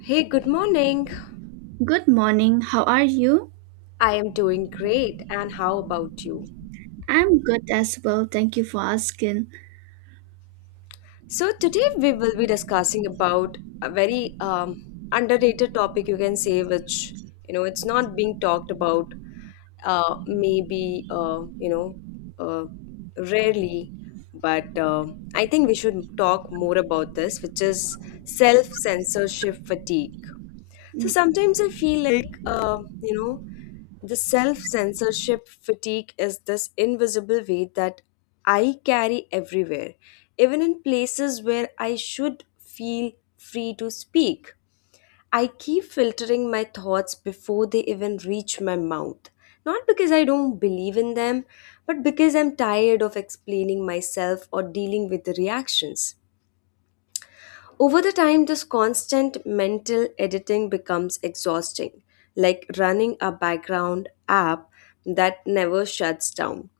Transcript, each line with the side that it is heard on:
left: Hey, good morning.
right: Good morning. How are you?
left: I am doing great. And how about you?
right: I'm good as well. Thank you for asking.
left: So today we will be discussing about a very underrated topic, you can say, which it's not being talked about. Maybe uh, rarely, but I think we should talk more about this, which is self censorship fatigue. So
right: You
left: sometimes I feel like you know the self censorship fatigue is this invisible weight that I carry everywhere, even in places where I should feel free to speak. I keep filtering my thoughts before they even reach my mouth. Not because I don't believe in them, but because I'm tired of explaining myself or dealing with the reactions. Over the time, this constant mental editing becomes exhausting, like running a background app that never shuts down.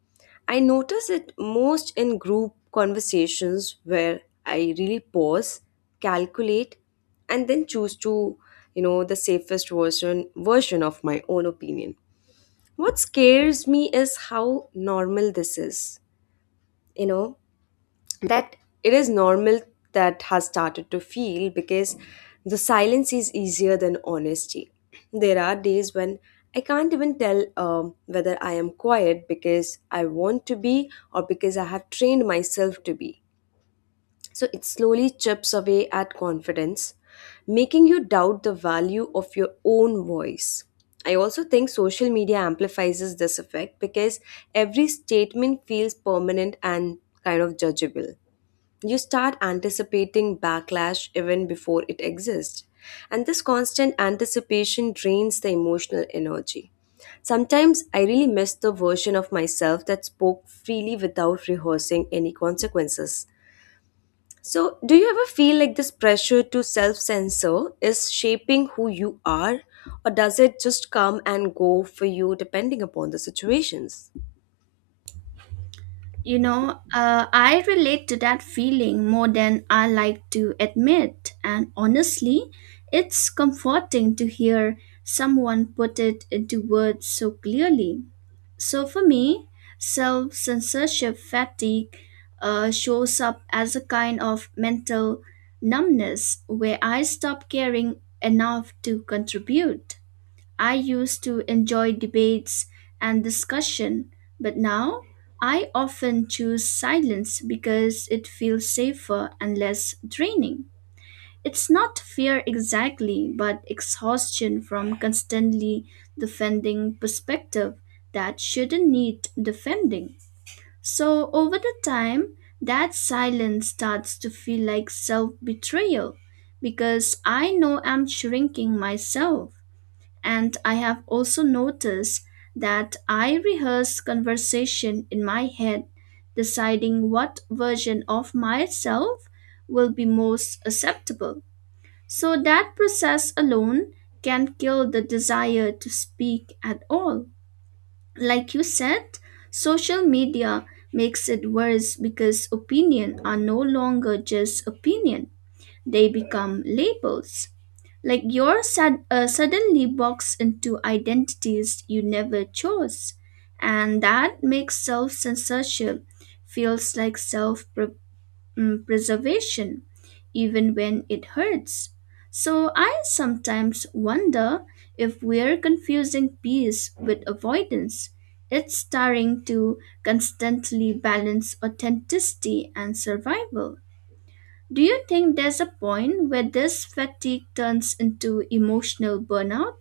left: I notice it most in group conversations where I really pause, calculate, and then choose to, the safest version of my own opinion. What scares me is how normal this is, you know that it is normal that has started to feel, because the silence is easier than honesty. There are days when I can't even tell whether I am quiet because I want to be or because I have trained myself to be. So it slowly chips away at confidence, making you doubt the value of your own voice. I also think social media amplifies this effect because every statement feels permanent and kind of judgeable. You start anticipating backlash even before it exists. And this constant anticipation drains the emotional energy. Sometimes I really miss the version of myself that spoke freely without rehearsing any consequences. So, do you ever feel like this pressure to self censor is shaping who you are, or does it just come and go for you depending upon the situations?
right: know, I relate to that feeling more than I like to admit. And honestly, it's comforting to hear someone put it into words so clearly. So for me, self censorship fatigue shows up as a kind of mental numbness where I stop caring enough to contribute. I used to enjoy debates and discussion, but now I often choose silence because it feels safer and less draining. It's not fear exactly, but exhaustion from constantly defending perspective that shouldn't need defending. So over the time, that silence starts to feel like self-betrayal because I know I'm shrinking myself. And I have also noticed that I rehearse conversation in my head, deciding what version of myself will be most acceptable. So that process alone can kill the desire to speak at all. Like you said, social media makes it worse because opinions are no longer just opinion, they become labels. Like yours, suddenly boxed into identities you never chose. And that makes self censorship feels like self preservation, even when it hurts. So I sometimes wonder if we're confusing peace with avoidance. It's tiring to constantly balance authenticity and survival. Do you think there's a point where this fatigue turns into emotional burnout?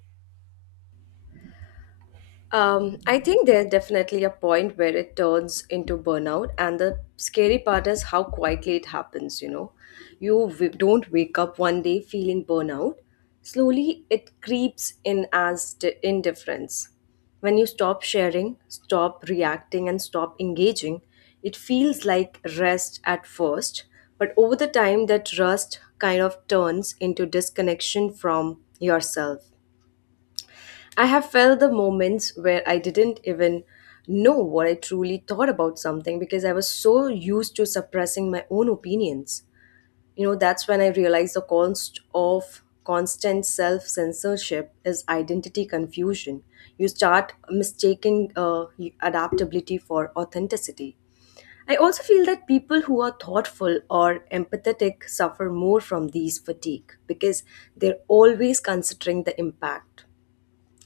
left: I think there's definitely a point where it turns into burnout, and the scary part is how quietly it happens. You don't wake up one day feeling burnout. Slowly, it creeps in as indifference. When you stop sharing, stop reacting, and stop engaging, it feels like rest at first, but over the time, that rest kind of turns into disconnection from yourself. I have felt the moments where I didn't even know what I truly thought about something because I was so used to suppressing my own opinions. That's when I realized the cost of constant self censorship is identity confusion. You start mistaking adaptability for authenticity. I also feel that people who are thoughtful or empathetic suffer more from these fatigue because they're always considering the impact.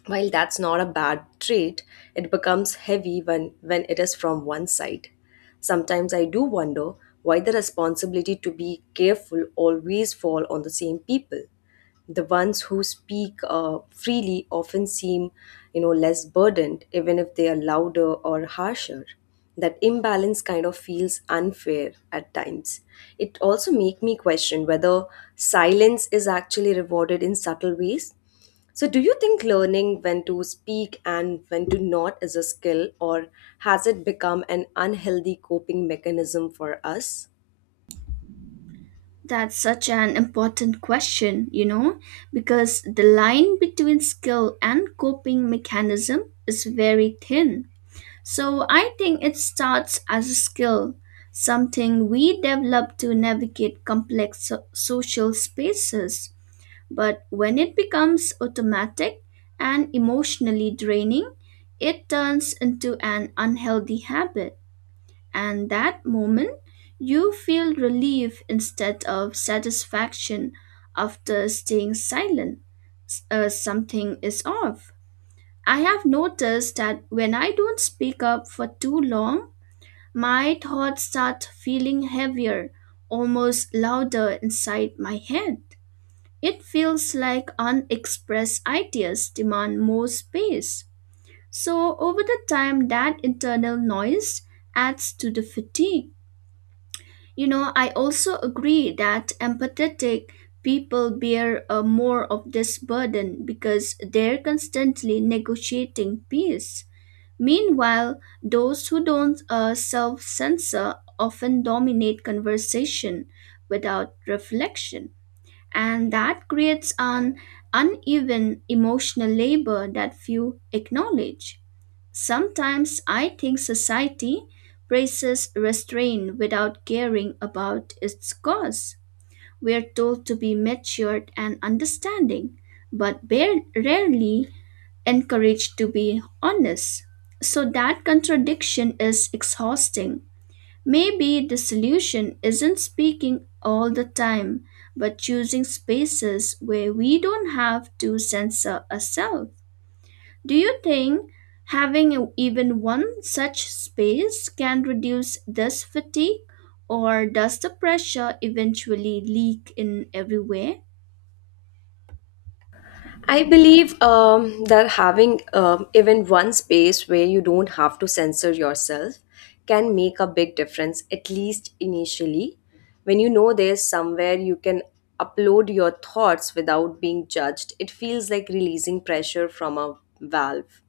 left: While that's not a bad trait, it becomes heavy when it is from one side. Sometimes I do wonder why the responsibility to be careful always fall on the same people. The ones who speak freely often seem, less burdened, even if they are louder or harsher. That imbalance kind of feels unfair at times. It also make me question whether silence is actually rewarded in subtle ways. So, do you think learning when to speak and when to not is a skill, or has it become an unhealthy coping mechanism for us?
right: That's such an important question, you know, because the line between skill and coping mechanism is very thin. So I think it starts as a skill, something we develop to navigate complex social spaces. But when it becomes automatic and emotionally draining, it turns into an unhealthy habit. And that moment, you feel relief instead of satisfaction after staying silent. Something is off. I have noticed that when I don't speak up for too long, my thoughts start feeling heavier, almost louder inside my head. It feels like unexpressed ideas demand more space. So, over the time, that internal noise adds to the fatigue. You know, I also agree that empathetic people bear more of this burden because they're constantly negotiating peace. Meanwhile, those who don't self censor often dominate conversation without reflection, and that creates an uneven emotional labor that few acknowledge. Sometimes I think society praises restraint without caring about its cause. We are told to be matured and understanding, but rarely encouraged to be honest. So that contradiction is exhausting. Maybe the solution isn't speaking all the time, but choosing spaces where we don't have to censor ourselves. Do you think having even one such space can reduce this fatigue, or does the pressure eventually leak in everywhere?
left: I believe that having even one space where you don't have to censor yourself can make a big difference, at least initially. When you know there's somewhere you can upload your thoughts without being judged, it feels like releasing pressure from a valve.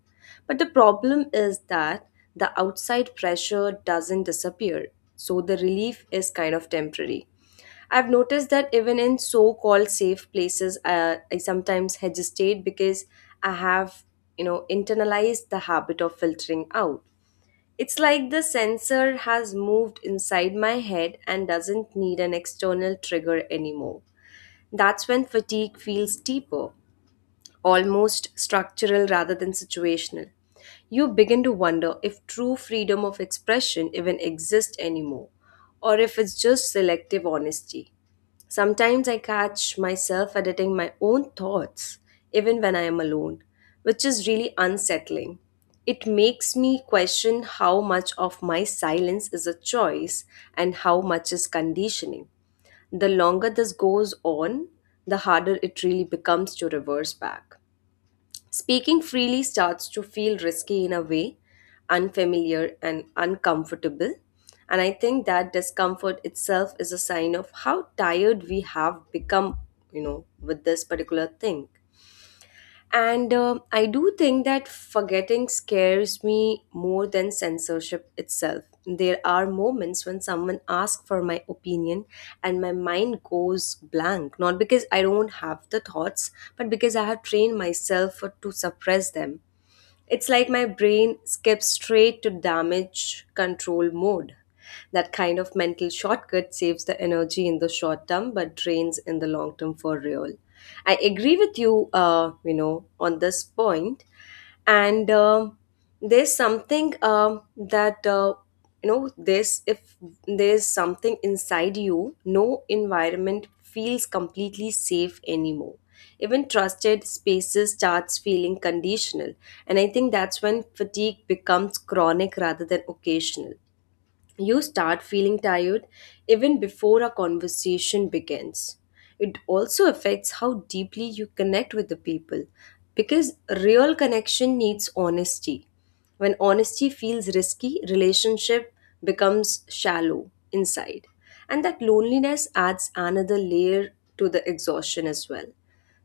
left: But the problem is that the outside pressure doesn't disappear, so the relief is kind of temporary. I've noticed that even in so-called safe places, I sometimes hesitate because I have, internalized the habit of filtering out. It's like the sensor has moved inside my head and doesn't need an external trigger anymore. That's when fatigue feels deeper, almost structural rather than situational. You begin to wonder if true freedom of expression even exists anymore, or if it's just selective honesty. Sometimes I catch myself editing my own thoughts, even when I am alone, which is really unsettling. It makes me question how much of my silence is a choice and how much is conditioning. The longer this goes on, the harder it really becomes to reverse back. Speaking freely starts to feel risky in a way, unfamiliar and uncomfortable. And I think that discomfort itself is a sign of how tired we have become, with this particular thing. And I do think that forgetting scares me more than censorship itself. There are moments when someone asks for my opinion and my mind goes blank, not because I don't have the thoughts, but because I have trained myself to suppress them. It's like my brain skips straight to damage control mode. That kind of mental shortcut saves the energy in the short term but drains in the long term for real. I agree with you, on this point, and there's something that you know this if there's something inside you, no environment feels completely safe anymore. Even trusted spaces starts feeling conditional, and I think that's when fatigue becomes chronic rather than occasional. You start feeling tired even before a conversation begins. It also affects how deeply you connect with the people because real connection needs honesty. When honesty feels risky, relationship becomes shallow inside. And that loneliness adds another layer to the exhaustion as well.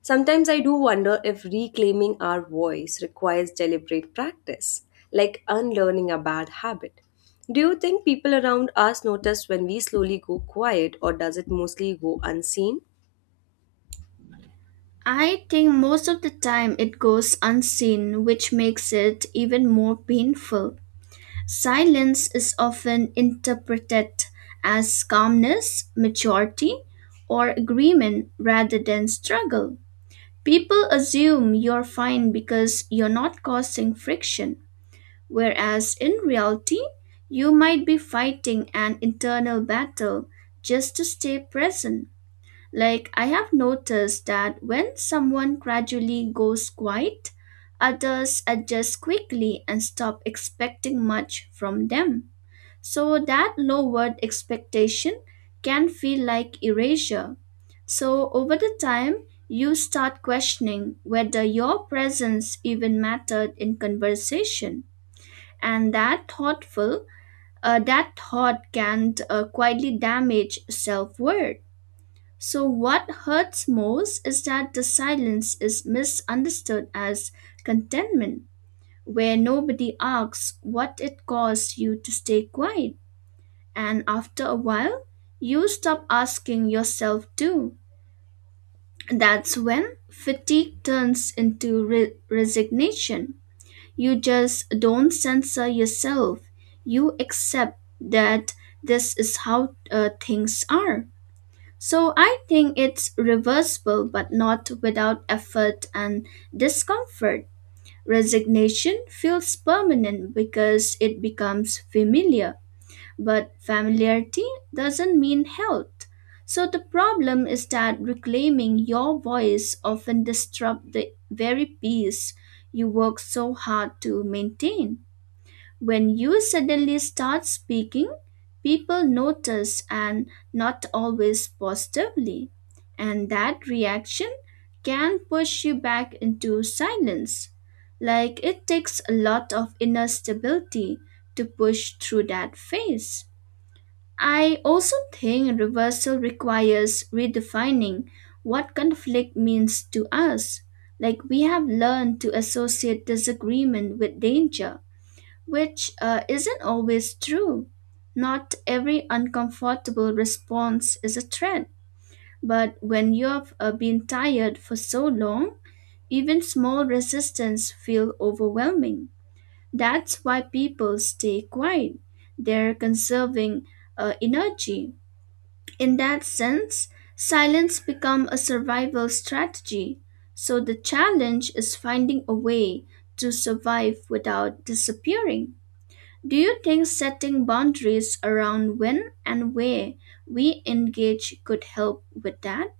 left: Sometimes I do wonder if reclaiming our voice requires deliberate practice, like unlearning a bad habit. Do you think people around us notice when we slowly go quiet, or does it mostly go unseen?
right: I think most of the time it goes unseen, which makes it even more painful. Silence is often interpreted as calmness, maturity, or agreement rather than struggle. People assume you're fine because you're not causing friction, whereas in reality, you might be fighting an internal battle just to stay present. Like, I have noticed that when someone gradually goes quiet, others adjust quickly and stop expecting much from them. So that lowered expectation can feel like erasure. So over the time, you start questioning whether your presence even mattered in conversation. And that thoughtful, that thought can quietly damage self-worth. So what hurts most is that the silence is misunderstood as contentment, where nobody asks what it costs you to stay quiet. And after a while, you stop asking yourself to. That's when fatigue turns into resignation. You just don't censor yourself. You accept that this is how things are. So I think it's reversible, but not without effort and discomfort. Resignation feels permanent because it becomes familiar. But familiarity doesn't mean health. So the problem is that reclaiming your voice often disrupts the very peace you work so hard to maintain. When you suddenly start speaking, people notice and not always positively. And that reaction can push you back into silence. Like it takes a lot of inner stability to push through that phase. I also think reversal requires redefining what conflict means to us. Like we have learned to associate disagreement with danger, which isn't always true. Not every uncomfortable response is a threat, but when you've been tired for so long, even small resistance feel overwhelming. That's why people stay quiet. They're conserving energy. In that sense, silence becomes a survival strategy. So the challenge is finding a way to survive without disappearing. Do you think setting boundaries around when and where we engage could help with that?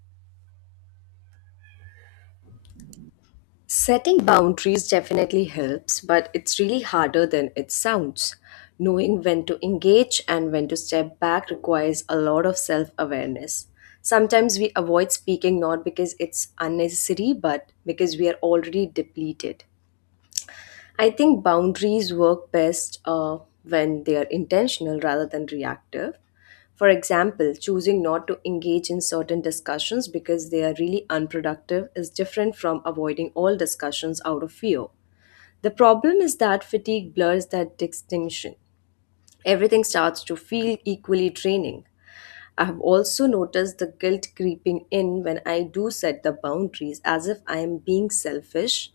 left: Setting boundaries definitely helps, but it's really harder than it sounds. Knowing when to engage and when to step back requires a lot of self awareness. Sometimes we avoid speaking not because it's unnecessary, but because we are already depleted. I think boundaries work best when they are intentional rather than reactive. For example, choosing not to engage in certain discussions because they are really unproductive is different from avoiding all discussions out of fear. The problem is that fatigue blurs that distinction. Everything starts to feel equally draining. I have also noticed the guilt creeping in when I do set the boundaries, as if I am being selfish.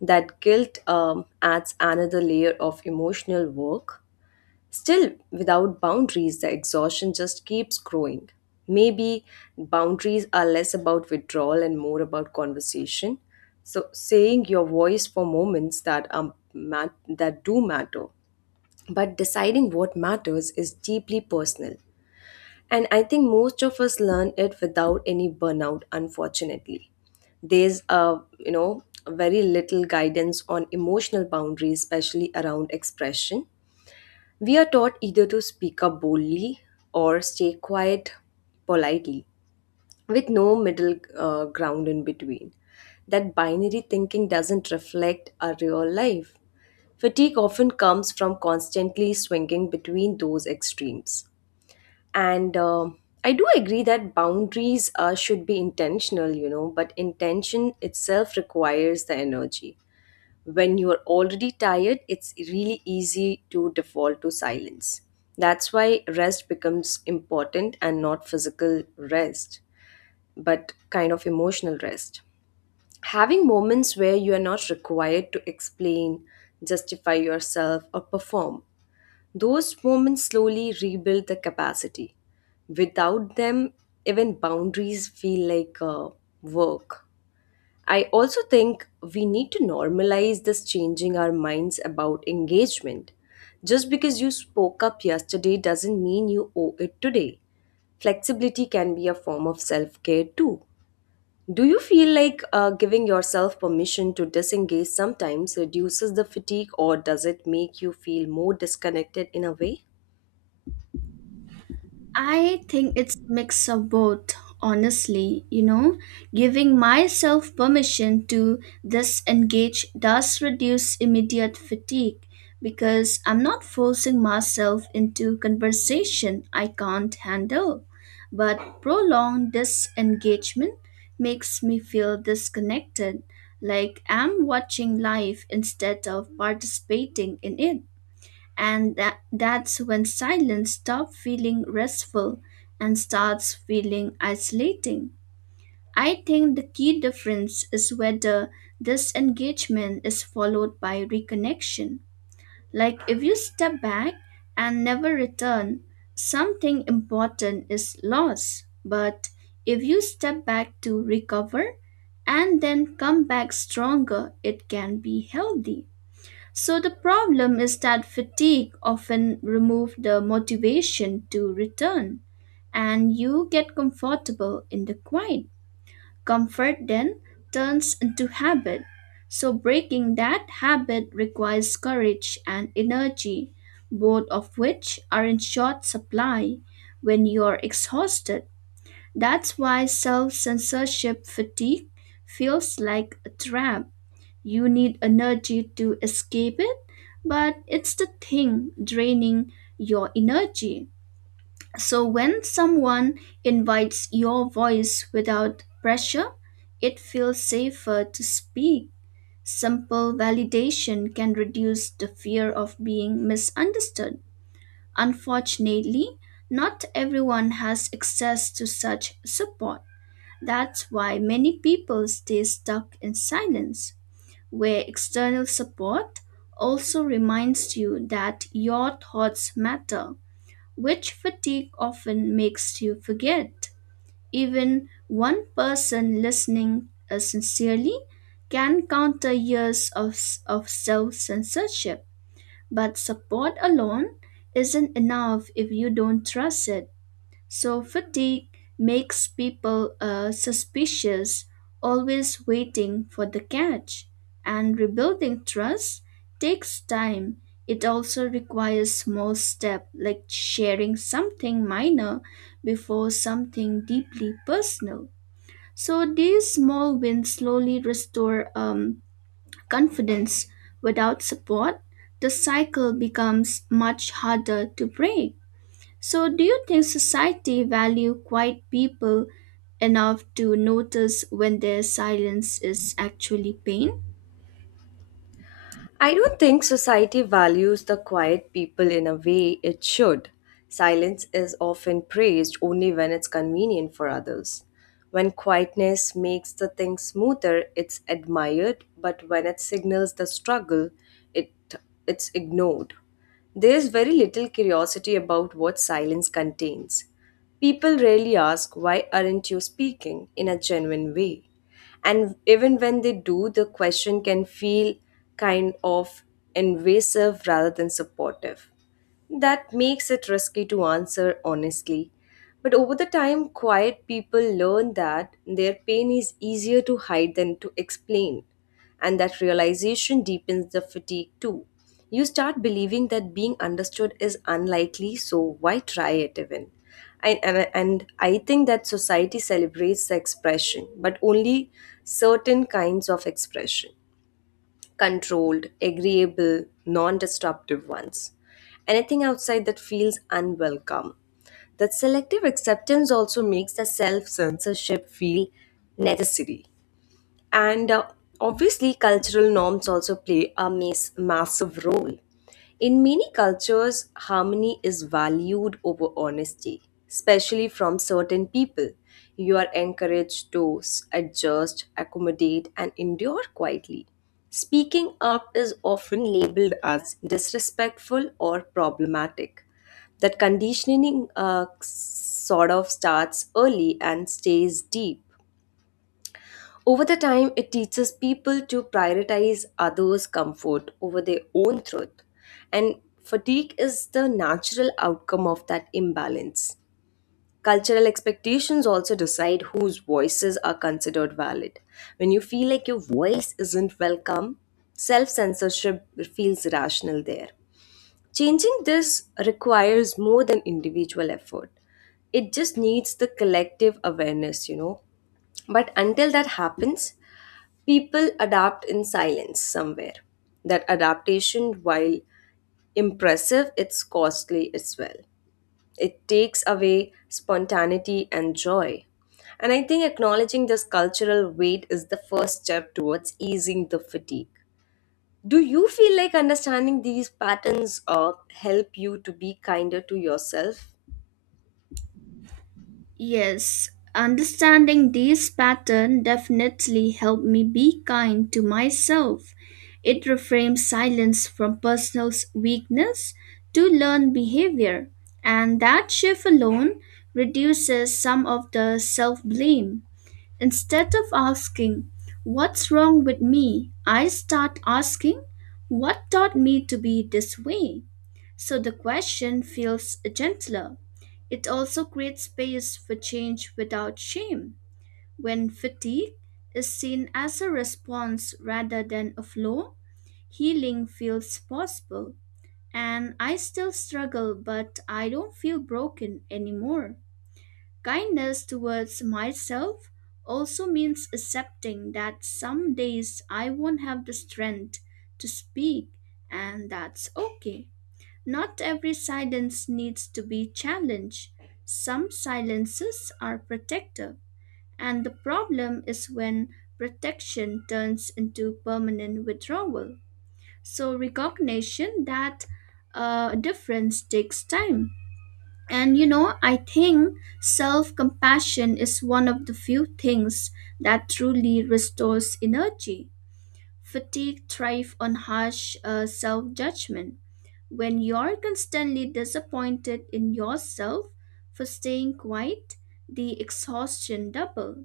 left: That guilt adds another layer of emotional work. Still, without boundaries, the exhaustion just keeps growing. Maybe boundaries are less about withdrawal and more about conversation. So, saying your voice for moments that do matter, but deciding what matters is deeply personal. And I think most of us learn it without any burnout, unfortunately. There's a you know very little guidance on emotional boundaries, especially around expression. We are taught either to speak up boldly or stay quiet politely, with no middle ground in between. That binary thinking doesn't reflect our real life. Fatigue often comes from constantly swinging between those extremes, and I do agree that boundaries should be intentional, but intention itself requires the energy. When you are already tired, it's really easy to default to silence. That's why rest becomes important, and not physical rest, but kind of emotional rest. Having moments where you are not required to explain, justify yourself, or perform, those moments slowly rebuild the capacity. Without them, even boundaries feel like work. I also think we need to normalize this changing our minds about engagement. Just because you spoke up yesterday doesn't mean you owe it today. Flexibility can be a form of self care too. Do you feel like giving yourself permission to disengage sometimes reduces the fatigue, or does it make you feel more disconnected in a way?
right: I think it's mix of both, honestly, you know. Giving myself permission to disengage does reduce immediate fatigue because I'm not forcing myself into conversation I can't handle. But prolonged disengagement makes me feel disconnected, like I'm watching life instead of participating in it. And that's when silence stops feeling restful and starts feeling isolating. I think the key difference is whether this engagement is followed by reconnection. Like if you step back and never return, something important is lost. But if you step back to recover and then come back stronger, it can be healthy. So the problem is that fatigue often removes the motivation to return, and you get comfortable in the quiet. Comfort then turns into habit. So breaking that habit requires courage and energy, both of which are in short supply when you are exhausted. That's why self censorship fatigue feels like a trap. You need energy to escape it, but it's the thing draining your energy. So when someone invites your voice without pressure, it feels safer to speak. Simple validation can reduce the fear of being misunderstood. Unfortunately, not everyone has access to such support. That's why many people stay stuck in silence, where external support also reminds you that your thoughts matter, which fatigue often makes you forget. Even one person listening sincerely can counter years of, of self censorship, but support alone isn't enough if you don't trust it. So fatigue makes people suspicious, always waiting for the catch. And rebuilding trust takes time. It also requires small steps like sharing something minor before something deeply personal. So these small wins slowly restore confidence. Without support, the cycle becomes much harder to break. So, do you think society value quiet people enough to notice when their silence is actually pain?
left: I don't think society values the quiet people in a way it should. Silence is often praised only when it's convenient for others. When quietness makes the thing smoother, it's admired, but when it signals the struggle, it it it's ignored. There's very little curiosity about what silence contains. People rarely ask why aren't you speaking in a genuine way. And even when they do, the question can feel kind of invasive rather than supportive. That makes it risky to answer honestly. But over the time, quiet people learn that their pain is easier to hide than to explain. And that realization deepens the fatigue too. You start believing that being understood is unlikely, so why try it even? And I think that society celebrates the expression, but only certain kinds of expression, controlled, agreeable, non disruptive ones. Anything outside that feels unwelcome. That selective acceptance also makes the self censorship feel necessary. And obviously, cultural norms also play a massive role. In many cultures, harmony is valued over honesty, especially from certain people. You are encouraged to adjust, accommodate, and endure quietly. Speaking up is often labeled as disrespectful or problematic. That conditioning sort of starts early and stays deep. Over the time, it teaches people to prioritize others' comfort over their own truth. And fatigue is the natural outcome of that imbalance. Cultural expectations also decide whose voices are considered valid. When you feel like your voice isn't welcome, self censorship feels rational there. Changing this requires more than individual effort, it just needs the collective awareness. But until that happens, people adapt in silence somewhere. That adaptation, while impressive, it's costly as well. It takes away spontaneity and joy. And I think acknowledging this cultural weight is the first step towards easing the fatigue. Do you feel like understanding these patterns help you to be kinder to yourself?
right: Yes, understanding this pattern definitely helped me be kind to myself. It reframes silence from personal weakness to learned behavior, and that shift alone reduces some of the self blame. Instead of asking, "What's wrong with me?" I start asking, "What taught me to be this way?" So the question feels gentler. It also creates space for change without shame. When fatigue is seen as a response rather than a flaw, healing feels possible. And I still struggle, but I don't feel broken anymore. Kindness towards myself also means accepting that some days I won't have the strength to speak, and that's okay. Not every silence needs to be challenged. Some silences are protective, and the problem is when protection turns into permanent withdrawal. So, recognition that difference takes time, and you know, I think self compassion is one of the few things that truly restores energy. Fatigue thrives on harsh self judgment. When you're constantly disappointed in yourself for staying quiet, the exhaustion double.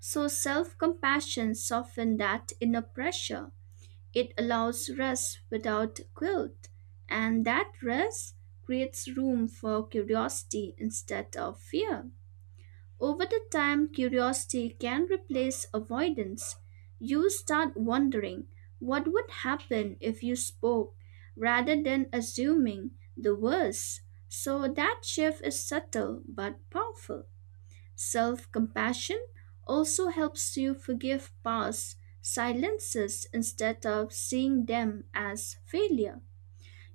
right: So self compassion softens that inner pressure. It allows rest without guilt, and that rest creates room for curiosity instead of fear. Over the time, curiosity can replace avoidance. You start wondering what would happen if you spoke rather than assuming the worst. So that shift is subtle but powerful. Self compassion also helps you forgive past silences instead of seeing them as failure.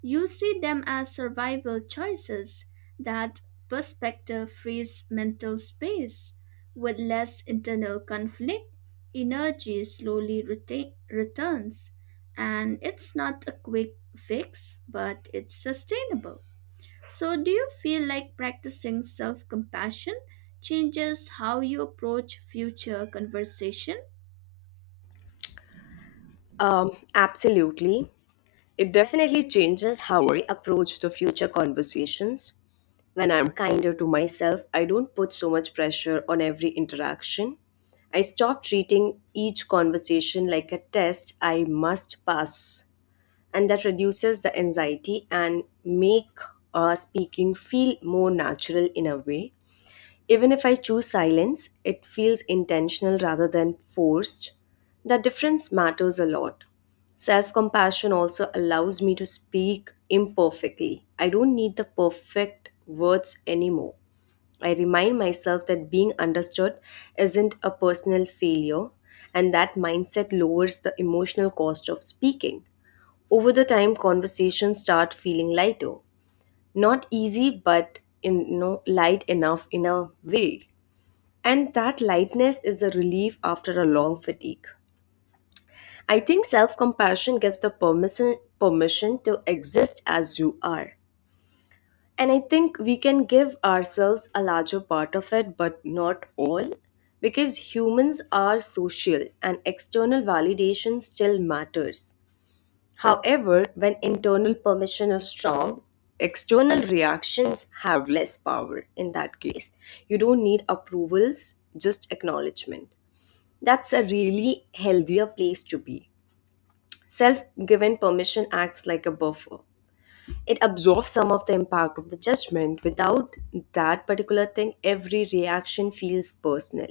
right: You see them as survival choices. That perspective frees mental space. With less internal conflict, energy slowly returns. And it's not a quick fix, but it's sustainable. So, do you feel like practicing self compassion changes how you approach future conversation?
left: Absolutely. It definitely changes how I approach the future conversations. When I'm kinder to myself, I don't put so much pressure on every interaction. I stop treating each conversation like a test I must pass, and that reduces the anxiety and make speaking feel more natural in a way. Even if I choose silence, it feels intentional rather than forced. That difference matters a lot. Self compassion also allows me to speak imperfectly. I don't need the perfect words anymore. I remind myself that being understood isn't a personal failure, and that mindset lowers the emotional cost of speaking. Over the time, conversations start feeling lighter. Not easy, but light enough in a way. And that lightness is a relief after a long fatigue. I think self compassion gives the permission to exist as you are. And I think we can give ourselves a larger part of it, but not all, because humans are social and external validation still matters. However, when internal permission is strong, external reactions have less power in that case. You don't need approvals, just acknowledgement. That's a really healthier place to be. Self given permission acts like a buffer. It absorbs some of the impact of the judgment. Without that particular thing, every reaction feels personal.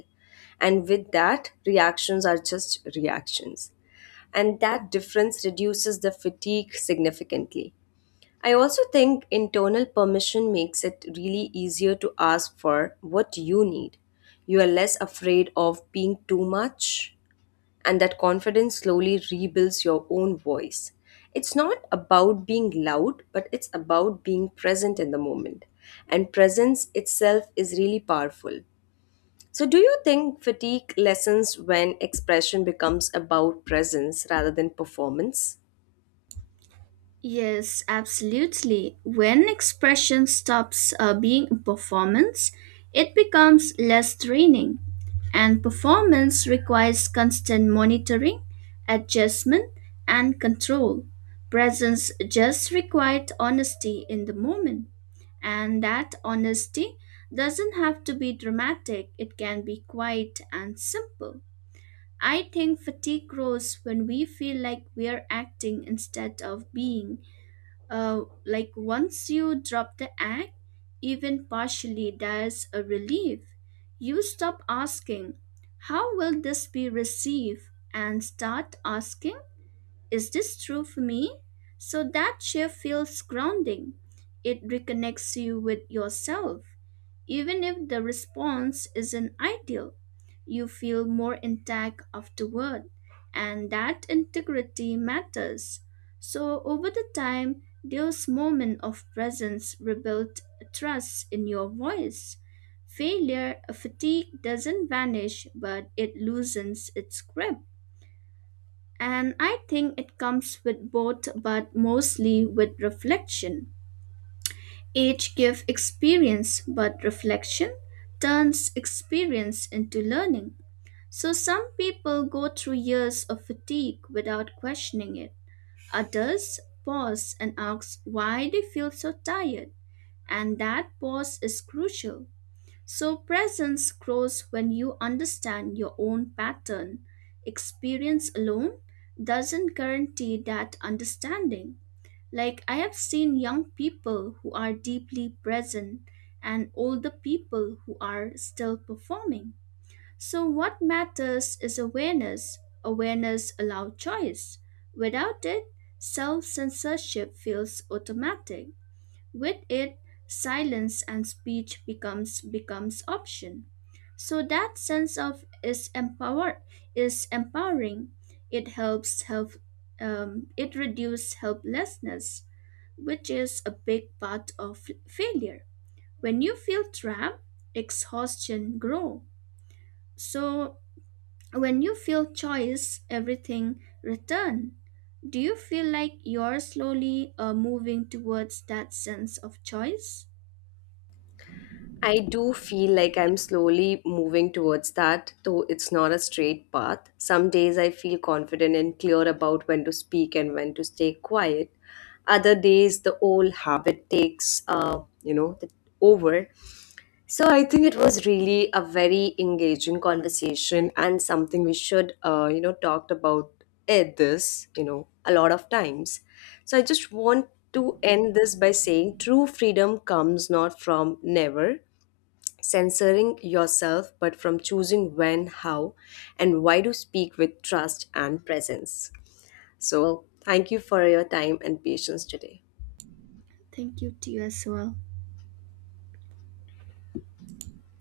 left: And with that, reactions are just reactions. And that difference reduces the fatigue significantly. I also think internal permission makes it really easier to ask for what you need. You are less afraid of being too much and that confidence slowly rebuilds your own voice. It's not about being loud, but it's about being present in the moment. And presence itself is really powerful. So, do you think fatigue lessens when expression becomes about presence rather than performance?
right: Yes, absolutely. When expression stops being a performance, it becomes less draining, and performance requires constant monitoring, adjustment, and control. Presence just required honesty in the moment. And that honesty doesn't have to be dramatic, it can be quiet and simple. I think fatigue grows when we feel like we're acting instead of being. Like once you drop the act, even partially, there's a relief. You stop asking, "How will this be received?" and start asking, "Is this true for me?" So that shift feels grounding. It reconnects you with yourself. Even if the response isn't ideal, you feel more intact afterward, and that integrity matters. So, over the time, those moments of presence rebuild trust in your voice. Failure fatigue doesn't vanish, but it loosens its grip. And I think it comes with both, but mostly with reflection. Age gives experience, but reflection turns experience into learning. So some people go through years of fatigue without questioning it. Others pause and ask why they feel so tired. And that pause is crucial. So presence grows when you understand your own pattern. Experience alone doesn't guarantee that understanding. Like, I have seen young people who are deeply present and older people who are still performing. So, what matters is awareness. Awareness allows choice. Without it, self censorship feels automatic. With it, silence and speech becomes option. So that sense of is empower is empowering. It helps help it reduce helplessness, which is a big part of failure. When you feel trapped, exhaustion grow. So when you feel choice, everything return. Do you feel like you're slowly moving towards that sense of choice?
left: I do feel like I'm slowly moving towards that, though it's not a straight path. Some days I feel confident and clear about when to speak and when to stay quiet. Other days, the old habit takes, the over. So I think it was really a very engaging conversation and something we should talked about at this, a lot of times. So I just want to end this by saying true freedom comes not from never censoring yourself, but from choosing when, how, and why to speak with trust and presence. So, thank you for your time and patience today.
right: Thank you to you as well.